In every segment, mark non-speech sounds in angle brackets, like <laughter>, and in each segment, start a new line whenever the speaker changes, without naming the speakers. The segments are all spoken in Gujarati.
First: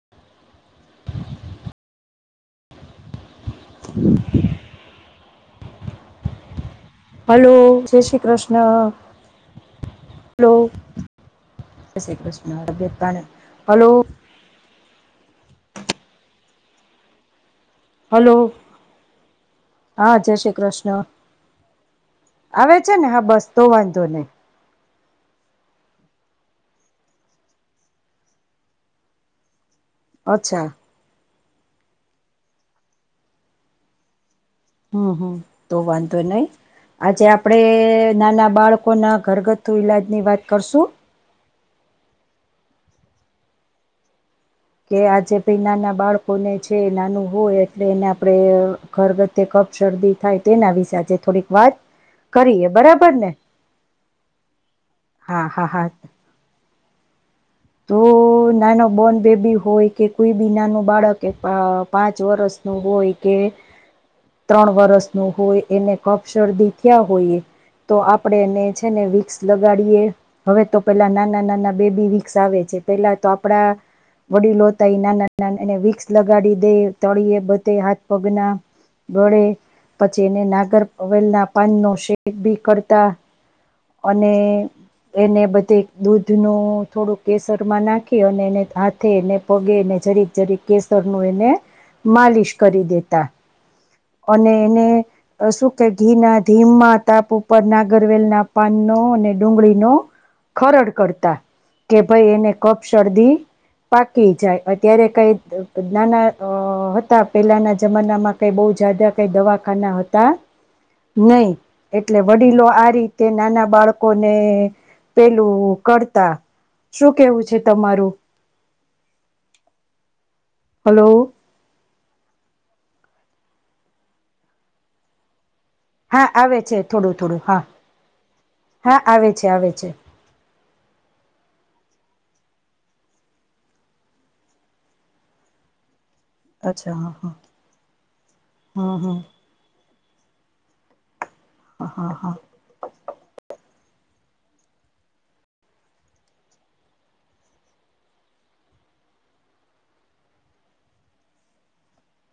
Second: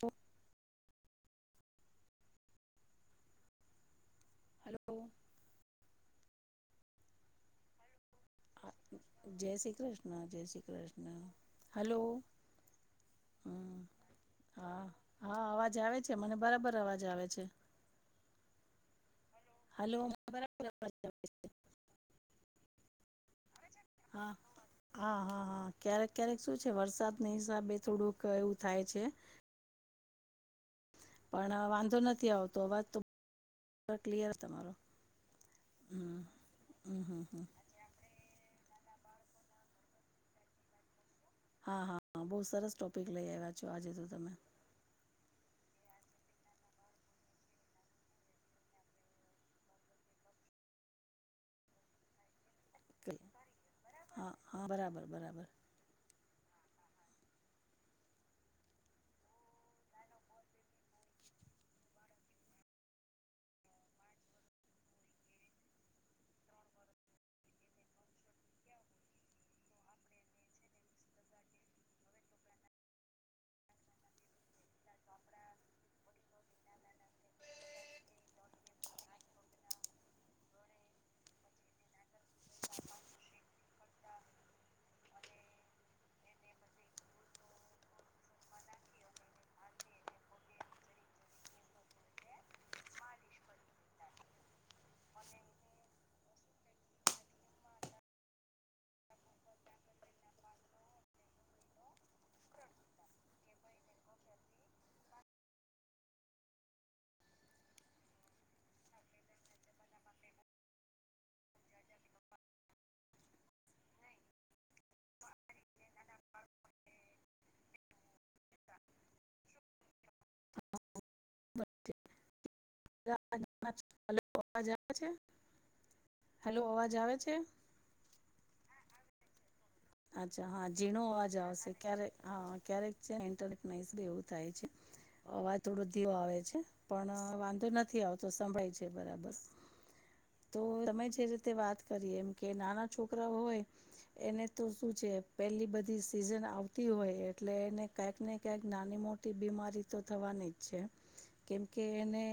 તો <inaudible>
હમ <inaudible>
હલો.
હલો જય શ્રી કૃષ્ણ.
જય શ્રી કૃષ્ણ જય
હલો
શ્રી કૃષ્ણ <inaudible>
જય શ્રી કૃષ્ણ તબિયત પાણી
હમ
હલો.
હા હા અવાજ આવે છે મને બરાબર અવાજ આવે છે.
હલો.
હલો
હા જય શ્રી
હા
કૃષ્ણ આવે. છે ને હા બસ તો વાંધો નહી.
હા હા હા. હ ક્યારેક ક્યારેક શું છે વરસાદ ના હિસાબે થોડુંક એવું થાય છે.
અચ્છા.
પણ વાંધો નથી આવતો હવા તો ક્લયર.
હમ હમ તો વાંધો નહી
હમ હમ
આજે
હમ
આપડે નાના બાળકો કો ના ઘરગથ્થુ ઈલાજની વાત કરશું.
હા, હા બઉ સરસ ટોપિક લઈ આઈવા છો, આજે તો તમે.
કે આજે ભઈ નાના બાળકોને છે નાનું હોય એટલે એને આપડે ઘરગ્થ્થું શરદી થાય, તેના વિશે આજે થોડીક વાત કરીએ બરાબરને?
હા હા બરાબર બરાબર
હા, હા, હા. તો તો નાના બોર્ન બેબી હોય કે કોઈ બી નાનું બાળક પા-પાંચ વર્ષનું હોય કે <unintelligible> ત્રણ વર્ષનું હોય એને કફ શરદી થયા હોય તો આપડે એને છે ને, વિકસ લગાડીએ હવે તો પેલા નાના-નાના બેબી વિક કસાવે છે. પેલા તો આપડા વડીલોતય નાના નાના એને વિકસ લગાડી દે, તળીએ બધે હાથ-પગના ગળે, પછી એને નાગરવેલના પાનનો શેક ભી કરતા. અને એને બધે દૂધનું થોડુંક કેસરમાં નાખી અને એને હાથેને, પગેને જરીક જરીક કેસરનું એને માલિશ કરી દેતા. અને એને શું કે, ઘી ના ધીમાં તાપ ઉપર નાગરવેલના પાન નો અને ડુંગળીનો ખરડ કરતા કે, ભઈ એને કફ-શરદી પાકી જાય. અત્યારે કઈ દ નાના અ હતા પેલાના જમાનામાં કઈ બઉ જાજા કઈ દવાખાના હતા નઈ એટલે વડીલો આ રીતે નાના બાળકોને પેલું કરતા શું કેવું છે, તમારું હલો
<unintelligible>
હા, આવે
હલો
છે
અવાજ
થોડું,
આવે છે
થોડું, હા, હા આવે છે, આવે છે
અચ્છા, હા, ઝીણો અવાજ આવેશે તારો હા, ક્યારેક છે ને એમ તેમ મોસ્ટલી એવું થાય છે અવાજ <inaudible> ઘીરો આવે છે,
અચ્છા
પણ
હા હા
વાંધો નથી આવતો સંભળાય છે
હમ હમ
બરાબર તો તમે જે રીતે વાત
હા હા
કરી એમ
હા
કે નાના છોકરા હોય એને તો શું છે પેલી બધી સીઝન આવતી હોય, એટલે એને કાંઈક ને કાંઈક નાની મોટી બિમ રી તો થવાની જ છે કેમકે એને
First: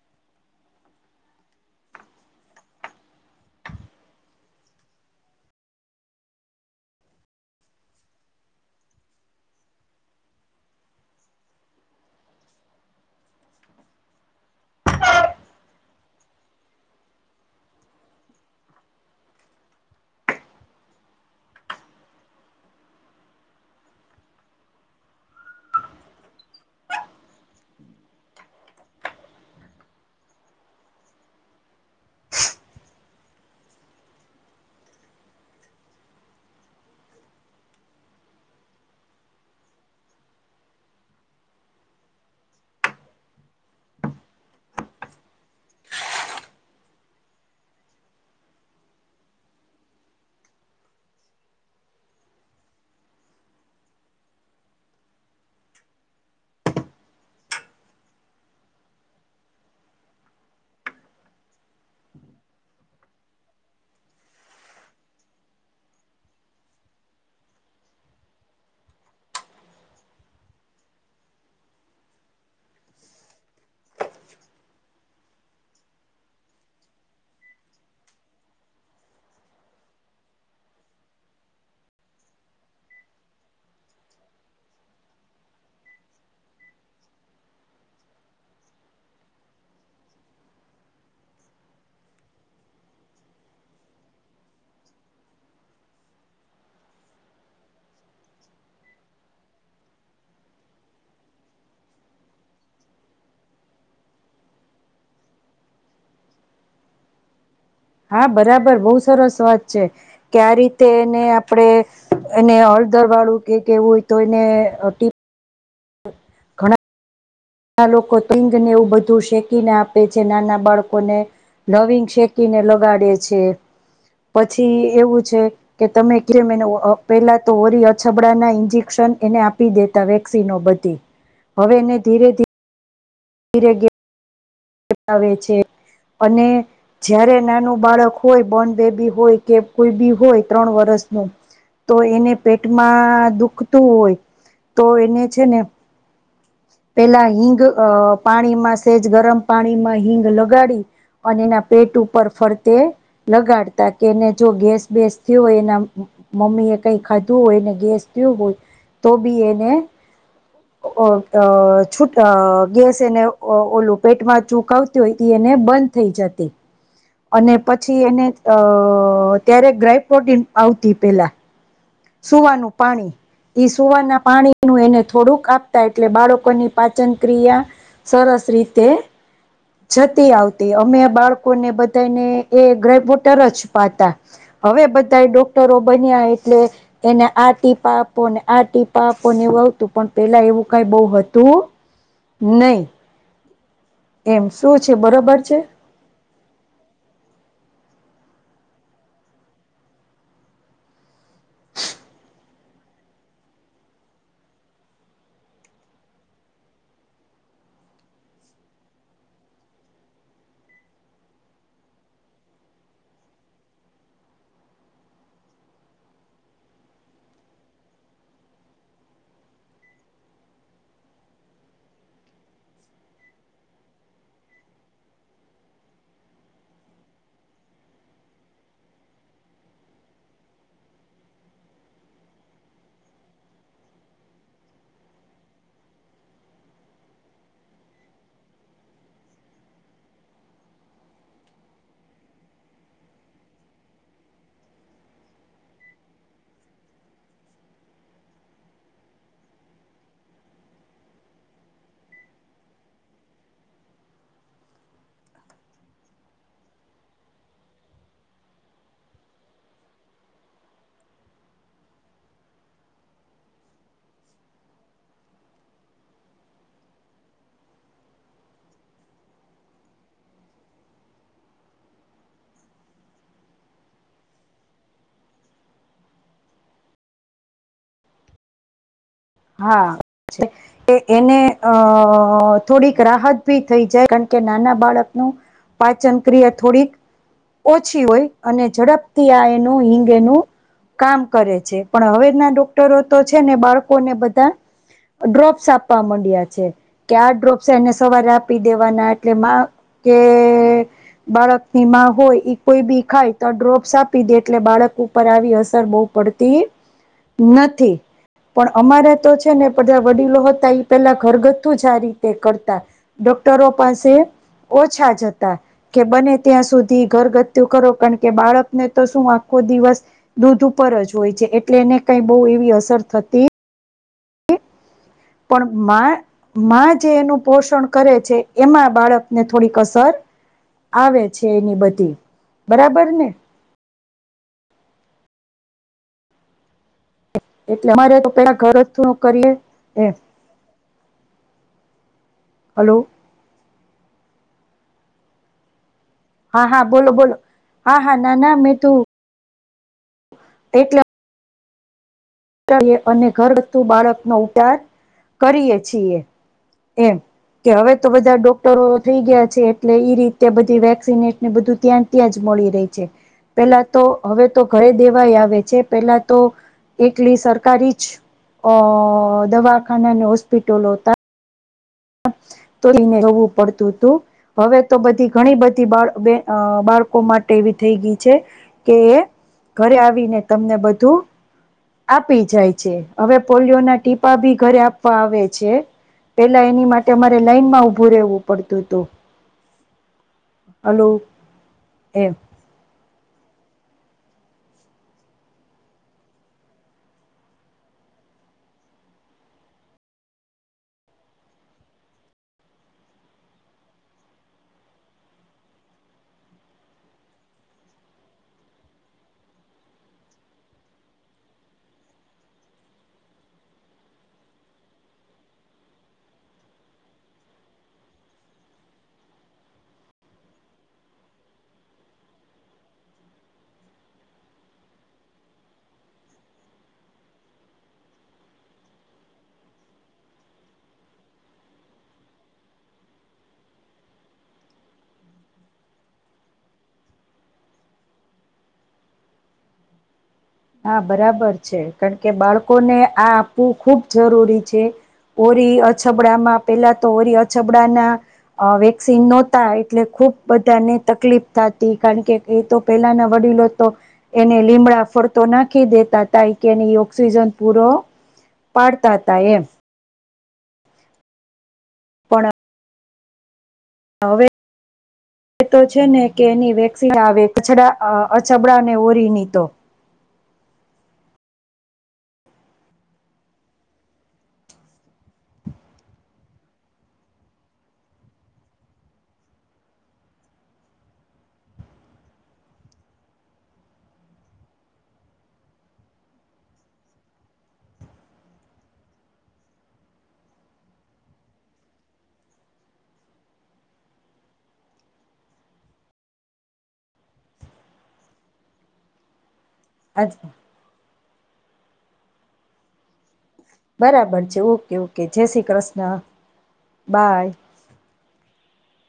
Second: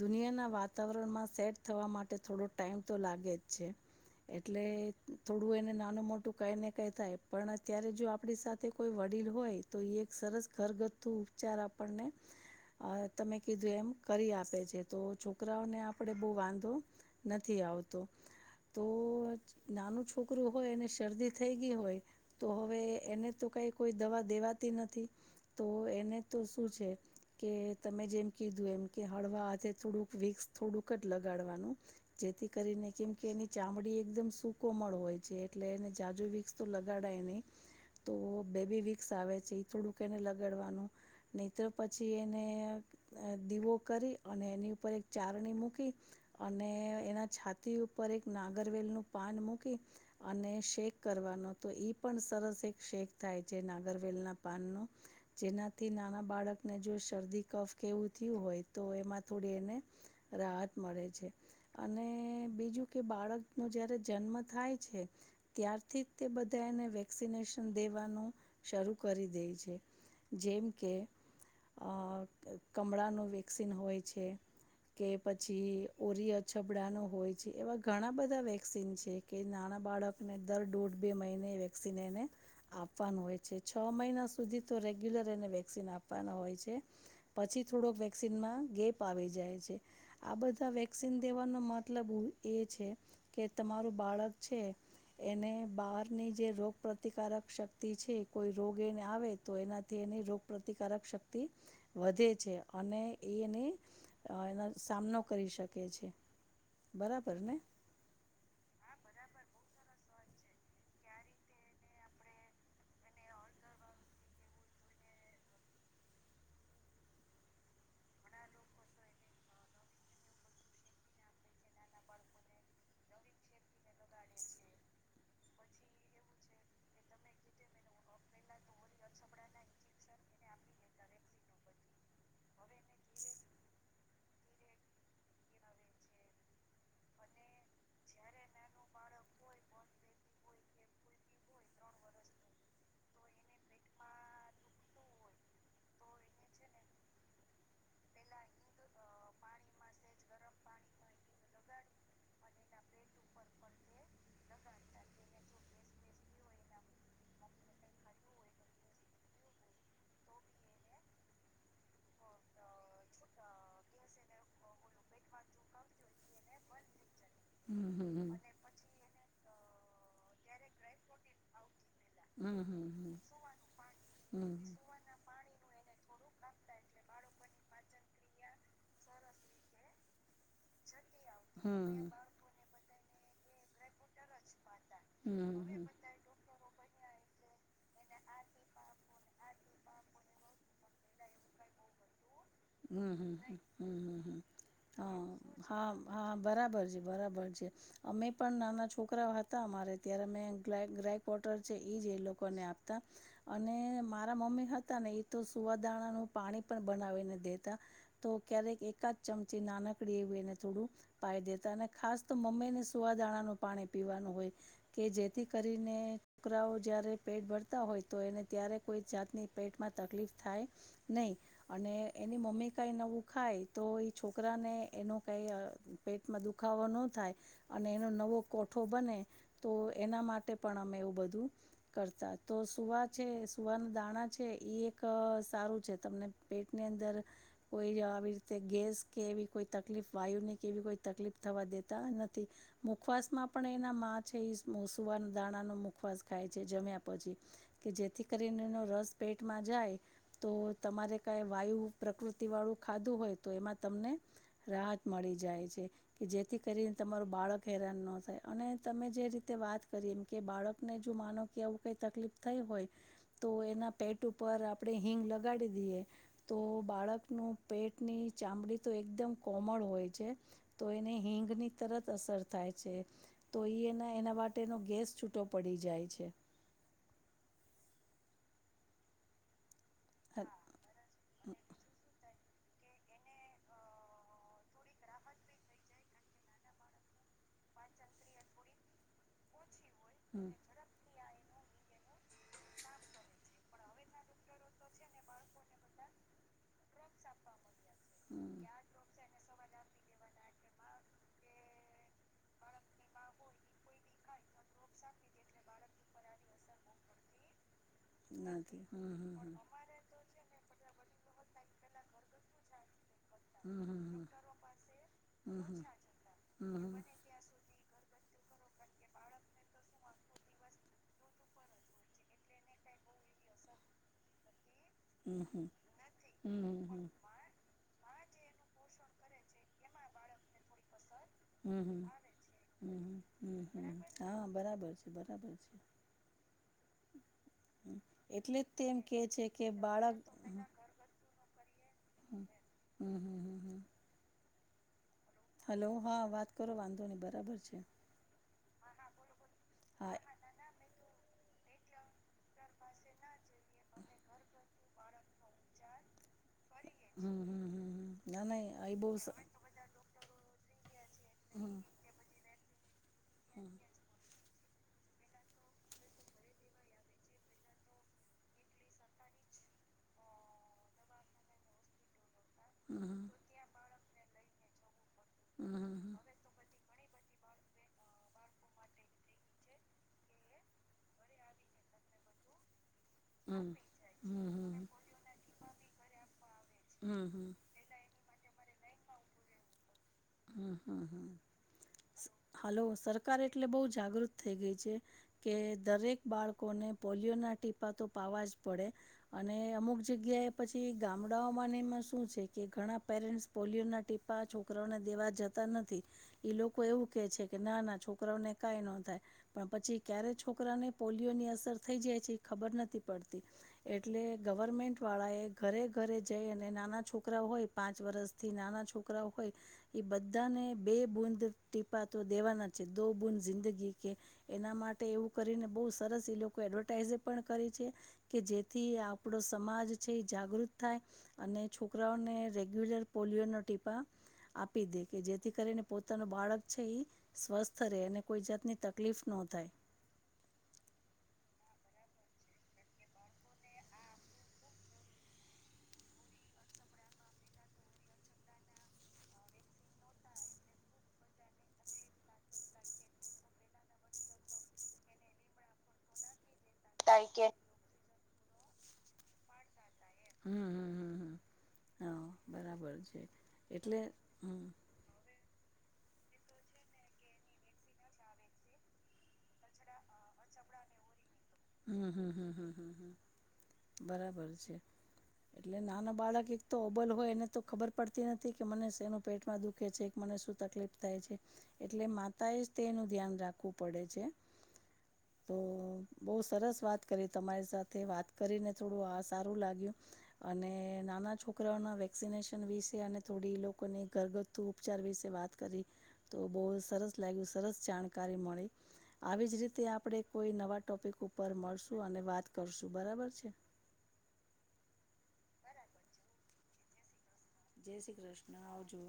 દુનિયાના વાતાવરણમાં સેટ થવા માટે થોડો ટાઈમ તો લાગે જ છે. એટલે થોડું એને નાનો મોટ મોટું કાંઈ ને કાંઈ થાય, પણ અત્યારે જો આપણી સાથે કોઈ વડીલ હોય તો ઈ એક સરસ ઘરગથ્થુ ઉપચાર આપણને અહ તમે કીધું એમ કરી આપે છે. તો છોકરાઓને આપડે બહુ વાંધો નથી. આવતો. તો નાનું છોકરું હોય એને શરદી થઈ ગઈ હોય તો હવે એને તો કઈ કોઈ દવા દેવાતી નથી. તો એને તો શું છે કે તમે જેમ કીધું એમ કે હળવા હાથે થોડુંક વિક્સ થોડુંક જ લગાડવાનું. જે જેથી કરીને કેમ કે એની ચામડી એકદમ સૂકો મળ હોય છે, એટ લે એને જાજુ વિકસ તો લગાડાય નહી. તો બેબી વીકસ આવે છે એ થોડુંક એને લગાડવાનું નહી તો પછી એને અહ દીવો કરી અને એની ઉપર એક ચારણી મૂકી અને એના છાતી ઉ પર એક નાગરવેલ નું પાન મૂકી અને શેક કરવાનો તો ઈ પણ સરસ એક શેક થાય છે નાગરવેલ ના પાન નું. જેનાથી નાના બાળકને જો શરદી, કફ કેવું થયું હોય તો એમાં થોડી એને રાહત મળે છે અને બીજું કે બાળક નું જયારે જન્મ થાય છે ત્યારથી બધાને વેક્સનેશન દેવાનું શરૂ કરી દે છે. જેમ કે અહ કમળાનું વેક્સિન હોય છે કે પછી ઓરઈછબડા ન હોય છે એવા ઘણા બધા વેક્સન છે કે નાના બાળકને દર દોઢ બે મહિને વેક્ન એને આપવાનું હોય છે. છ મહિના સુધી તો રેગ્યુલર એને વેક્સિન આપવાના હોય છે, પછી થોડોક વેક્સનમાં ગેપ આવી જાય છે. આ બધા વેક્સન દેવાનો મતલબ એ છે કે તમારું બાળક છે. એને બહારની જે રોગ પ્રતિકારક શક્તિ છે કોઈ રોગ એને આવે તો એનાથી એને રોગ પ્રતિકારક શક્તિ વધે છે. અને એ એને અહ એના સામ નો કરી શકે છે. બરાબર ને?
હા, બરાબર બહુ સરસ વાત છે કે આ રીતે એને આપડે એને અહ દર વાળું કે કેવું હોય તો એને ટીપ ઘણા ના લોકો તિંગને એવું બધું શેકીને આપે છે નાના બાળકોને લવીન શેકીને લગાડે છે. પછી એવું છે કે તમે કેમ એને પેલા તો ઓરી, અછબડાના ઇન્જેક્શન એને આપી દેતા વેક્સિનો બધી, હવે એને ધીરે ધીરે <unintelligible> આવે છે, અને જયારે નાનું બાળક હોય બોર્ન બેબી હોય કે કોઈ ભી હોય ત્રણ વર્ષનું તો એને પેટમાં દુખતું હોય તો એને છે ને પેલા હિંગ અ પાણીમાં સેજ ગરમ પાણીમાં હિંગ લગાડી અને એના પેટ ઉપર ફરતે લગાડતા કે એને જો ગેસ બેેસ થયો હોય એના મમ્મી એ કઈ ખાધું હોયને ગેસ થયું હોય. તો બી એને અ છુટ અ ગેસ એને અ ઓલું પેટમાં ચૂક આવતી હોય તી એને બંધ થઈ જાતી. અને
હમ હમ
પછી એને
હમ.
અ ત્યારે ગ્રાય પ્રોટીન આવતી પેલા.
હમ
સુવાનું
હમ હમ
પાણી.
હમ.
ઈ સુવાના પાણીનું એને થોડુંક આપતા એટલે બાળકોની પાચન ક્રિયા સર સ રીતે જતી આવતી. અમે
હમ.
બાળકોને
હમ. હમ
બધાને એ ગબોટર જ પાતા. હવે બધાય ડોક્ટરો બન્યા, એટલે એને આ ટીપા આપો ને, આ ટીપા આપો ને, એવુ આવતું, પણ પેલા એવું કઈ બઉ હતું? નહી
હમ, હમ, હમ, હમ, હન,
એમ શું છે બરોબર છે
હા, હા બરાબર છે. બરાબર છે. અમે પણ નાના છોકરાઓ તા અમારે ત્યાર મે ગ્લાયક રાયક વોટર છે, ઈ જ એ લોકોને આપતા. અને મારા મોમ ને હતા નઈ તો સુવાદાણાનું પાણી પણ બનાવીને દેતા. તો ક્યારેક એકાદ ચમચી એ નાનકડી એવુ એને થોડું પાય દેતા, અને ખાસ તો મમ્મીને સુવાદાણાનું પાણી પીવાનું હોય. કે જેથી કરીને, કરાઓ જયારે પેટ ભરતા હોય તો એને ત્યારે કોઈ જાતની પેટમાં તકલીફ થાય નઈ. અને એની મમ્મી કાઈ નવું ખાય તો એ છોકરા અને એનો કઈ અ પેટમાં દુખાવો ન થાય અને એનો નવો કોઠો બને તો એના માટે પણ અમે એવું બધું કરતા. તો સુવા છે. સુવાન દાણા છે. એ એક સારું છે. તમને પેટની અંદર કોઈ આવી રીતે ગેસ કે એવી કોઈ તકલીફ વાયુની કે એવી કોઈ તકલીફ થવા દેતા નથી. મુખવાસમાં પણ એના મા છે ઈ સ્મુ સુવાન દાણાનો મુખવાસ ખાય છે જમ્યા પછી. કે જેથી કરીન એનો રસ પે પેટમાં જાય. તો તમારે કાઈ વાયુ પ્રકૃતિ વાળું ખાધું હોય તો એમાં તમને રાહત મળી જાય છે. કે જેથી કરીન તમારું બાળક હેરાન ન થાય અને તમે જે રીતે વાત કરી એમ કે બાળકને જો માનો કે આવું કઈ તકલીફ થઈ હોય, તો એન ના પેટ ઉપર આપડે હિંગ લગાડી દીએ, તો બાળકનું પેટની ચામડી તો એકદમ કોમળ હોય છે, તો એને હિંગની તરત અસર થાય છે. તો ઈ એના એના માટેનો ગેસ છૂટો પડી જાય છે.
હા,
હ
છે. એ એને અ થોડીક રાહત ભી થઈ જાય કારણ કે નાના બાળકનું પાચન ક્રિયા થોડીક ઓછી હોય અને ઝડપથી આ એનું ગે હિંગ એનું
હમ. હમ.
કામ કરે છે પણ હવે ના ડોક્ટરો તો છે ને બાળ કો ને બધા ડ્રોપ્સ આપવા માંડ્યા છે કે આ ડ્રોપ સેને સવારે આપી દેવાના એટલે માં કે બાળક ની માં હોય એ કોઈ બી ખાય તો ડ્રોપ્સ આપી દે એટલે બાળક ઉપર આવી અસર બહુ પડતી નથી.
નથી હમ
અમારા તો
હમ હમ.
છે ને બધા વડીલો હતા એ પેલા ઘરગથ્થુ જ આ રીતે કર ડોક્ટરો પાસે ઓછા જ હતા કે બને ત્યાં
ઓછા
સુધી ઘરગથ્થું કરો પણ કે બાળકને તો શું આખો દિવસ દૂધ ઉપર જ હોય છે એટલે એને કઈ બહુ એવી અસર થતી
દૂધ ઉપર જ હોય છે એટલે એને કાંઈ બહુ એવી
પણ માં
હમ હમ
માં જે એનું
હમ હમ હમ
પોષણ કરે છે એમાં બાળકને થોડીક અસર આવે છે
હમ.
એની બધી,
હમ
બરાબર ને?
હમ હમ હા, બરાબર છે બરાબર છે.
એટલે અમારે તો પેલા
એટલે
ઘર જ
તેમ
થું
કે છે
કરીએ
કે
એ
બાળક
હલો
<inaudible> હલો! વાત
હા
કરો
હા
વાંધો
બોલો
નહી
બોલો
બરાબર છે
હા હા ના ના મેં તું
હા
એટલે અને ઘરવ્થું બાળકનો ઉતાર કરીએ છીએ. એમ.
હમ હમ
કે
હમ
હવે
હમ
તો બધા
ના
ડોક્ટરો
ના એ બહુ
થઈ ગયા છે એટલે ઈ રીતે બધી વેક્સિનેને
હમ
બધું ત્યાં ત્યાં જ મળી રહી. પેલા તો હવે તો ઘરે દેવાય આવે છે પેલા તો એકલી સરકારી જ અ દવાખાના અને હોસ્પિટલો હતા. તો
હમ હમ
એને જવું પડતું હતું હવે તો બધી ઘણી બધી બાળ બે બાળ કો માટે એવી થઈ ગઈ છે કે એ ઘરે આવીને તમને બધું આપી જાય છે. હવે પોલિયોના ટીપા બી
હમ
ઘરે આપવા આવે છે. પેલા એની
હમ હમ હમ હમ
માટે
હમ હમ
અમારે લાઈન માં ઊભું રહેવું પડતું તું.
હમ્મ, હમ્મ, હમ્મ.
એમ
હાલો સર કાર એટલે બહ જાગૃત થઈ ગઈ છે કે દરેક બાળકોને પોલિયો ના ટીપા તો પા અવાજ પડે અને અમુક જગ્યાએ પછી ગામડાઓમાં શું છે કે ઘણા પેર મેન્સ પોલયો ના ટીપા છોકરાને દેવા જતા નથી લોકો એવું કે છે કે ના ના છોકરાઓને કઈ ન થાય પણ પછી ક્યારે છોકરાને પોલિયોની અસર થઈ જાય છે એ ખબર નથી પડતી એટલે ગવર્મેન્ટ વાળા એ ઘરે ઘરે જઈ અને નાના છોકરા હોય પાંચ વરષથી નાના છોકરા હોય એ બધાને બે બૂદ ટીપા તો દેવાના છે દો બૂદ જિંદગી કે એના માટે એવું કરીને બ સરસ એ લોકો એડવર્ટાઈઝ પણ કરી છે કે જેથી આપો સમાજ જગૃત થાય અને છોકરાઓને રેગ્યુલર પોલયો ટીપા આપી દે કે જેથી કરીને પોતાનું બાળક છે એ સ્વસ્થ રહે અને કોઈ જાતની તકલીફ ન થાય.
<inaudible> હા બરાબર છે કારણ કે બાળકોને આ આપવું ખુબ જરૂરી છે. ઓરી અછબડામાં પેલા તો ઓરી અછબડાના વેક્સિન નહોતા એટલે ખુબ બધાને તકલીફ થતી કારણકે એ તો પેલાના વડી ડીલો તો એને લીમડા ફરતા તો નાખી દેતા તાય કે નહી ઓક્સિજન પૂરો પાડતા હતા એમ.
હમ હમ હમ હમ હા
પણ
બરાબર છે. એટલે
હવે
હમ
એ તો છે ને કે એની વેક્સન આવે અ અછબડાને ઓરી તો
હમ હમ હમ હમ હમ હ બરાબર છે. એટલે નાના બાળક એક તો ઓબલ હોય એને તો ખબર પડતી નથી કે મને સેનું પેટમાં દુખે છે. શું તકલીફ થાય છે એટલે માતા એ તેનું ધ્યાન રાખવું પડે છે.
<inaudible>
તો બઉ સરસ વાત કરી તમારી સાથે વાત કરીને થોડું આ સારું લાગ્યું અને નાના છોકરાઓના વેક્સિનેશન વિશે અને થોડી લોકોની ઘરગથ્થુ ઉપચાર વિશે વાત કરી. તો બહ સરસ લાગ્યું સરસ જાણકારી મળી આવીજ રીતે આપડે કોઈ નવા ટોપિક ઉપર મળશું અને વાત કરશું બરાબર છે.
બરાબર છે ઓકે ઓકે જય શ્રી કૃષ્ણ બાય.
જય શ્રી કૃષ્ણ આવજો.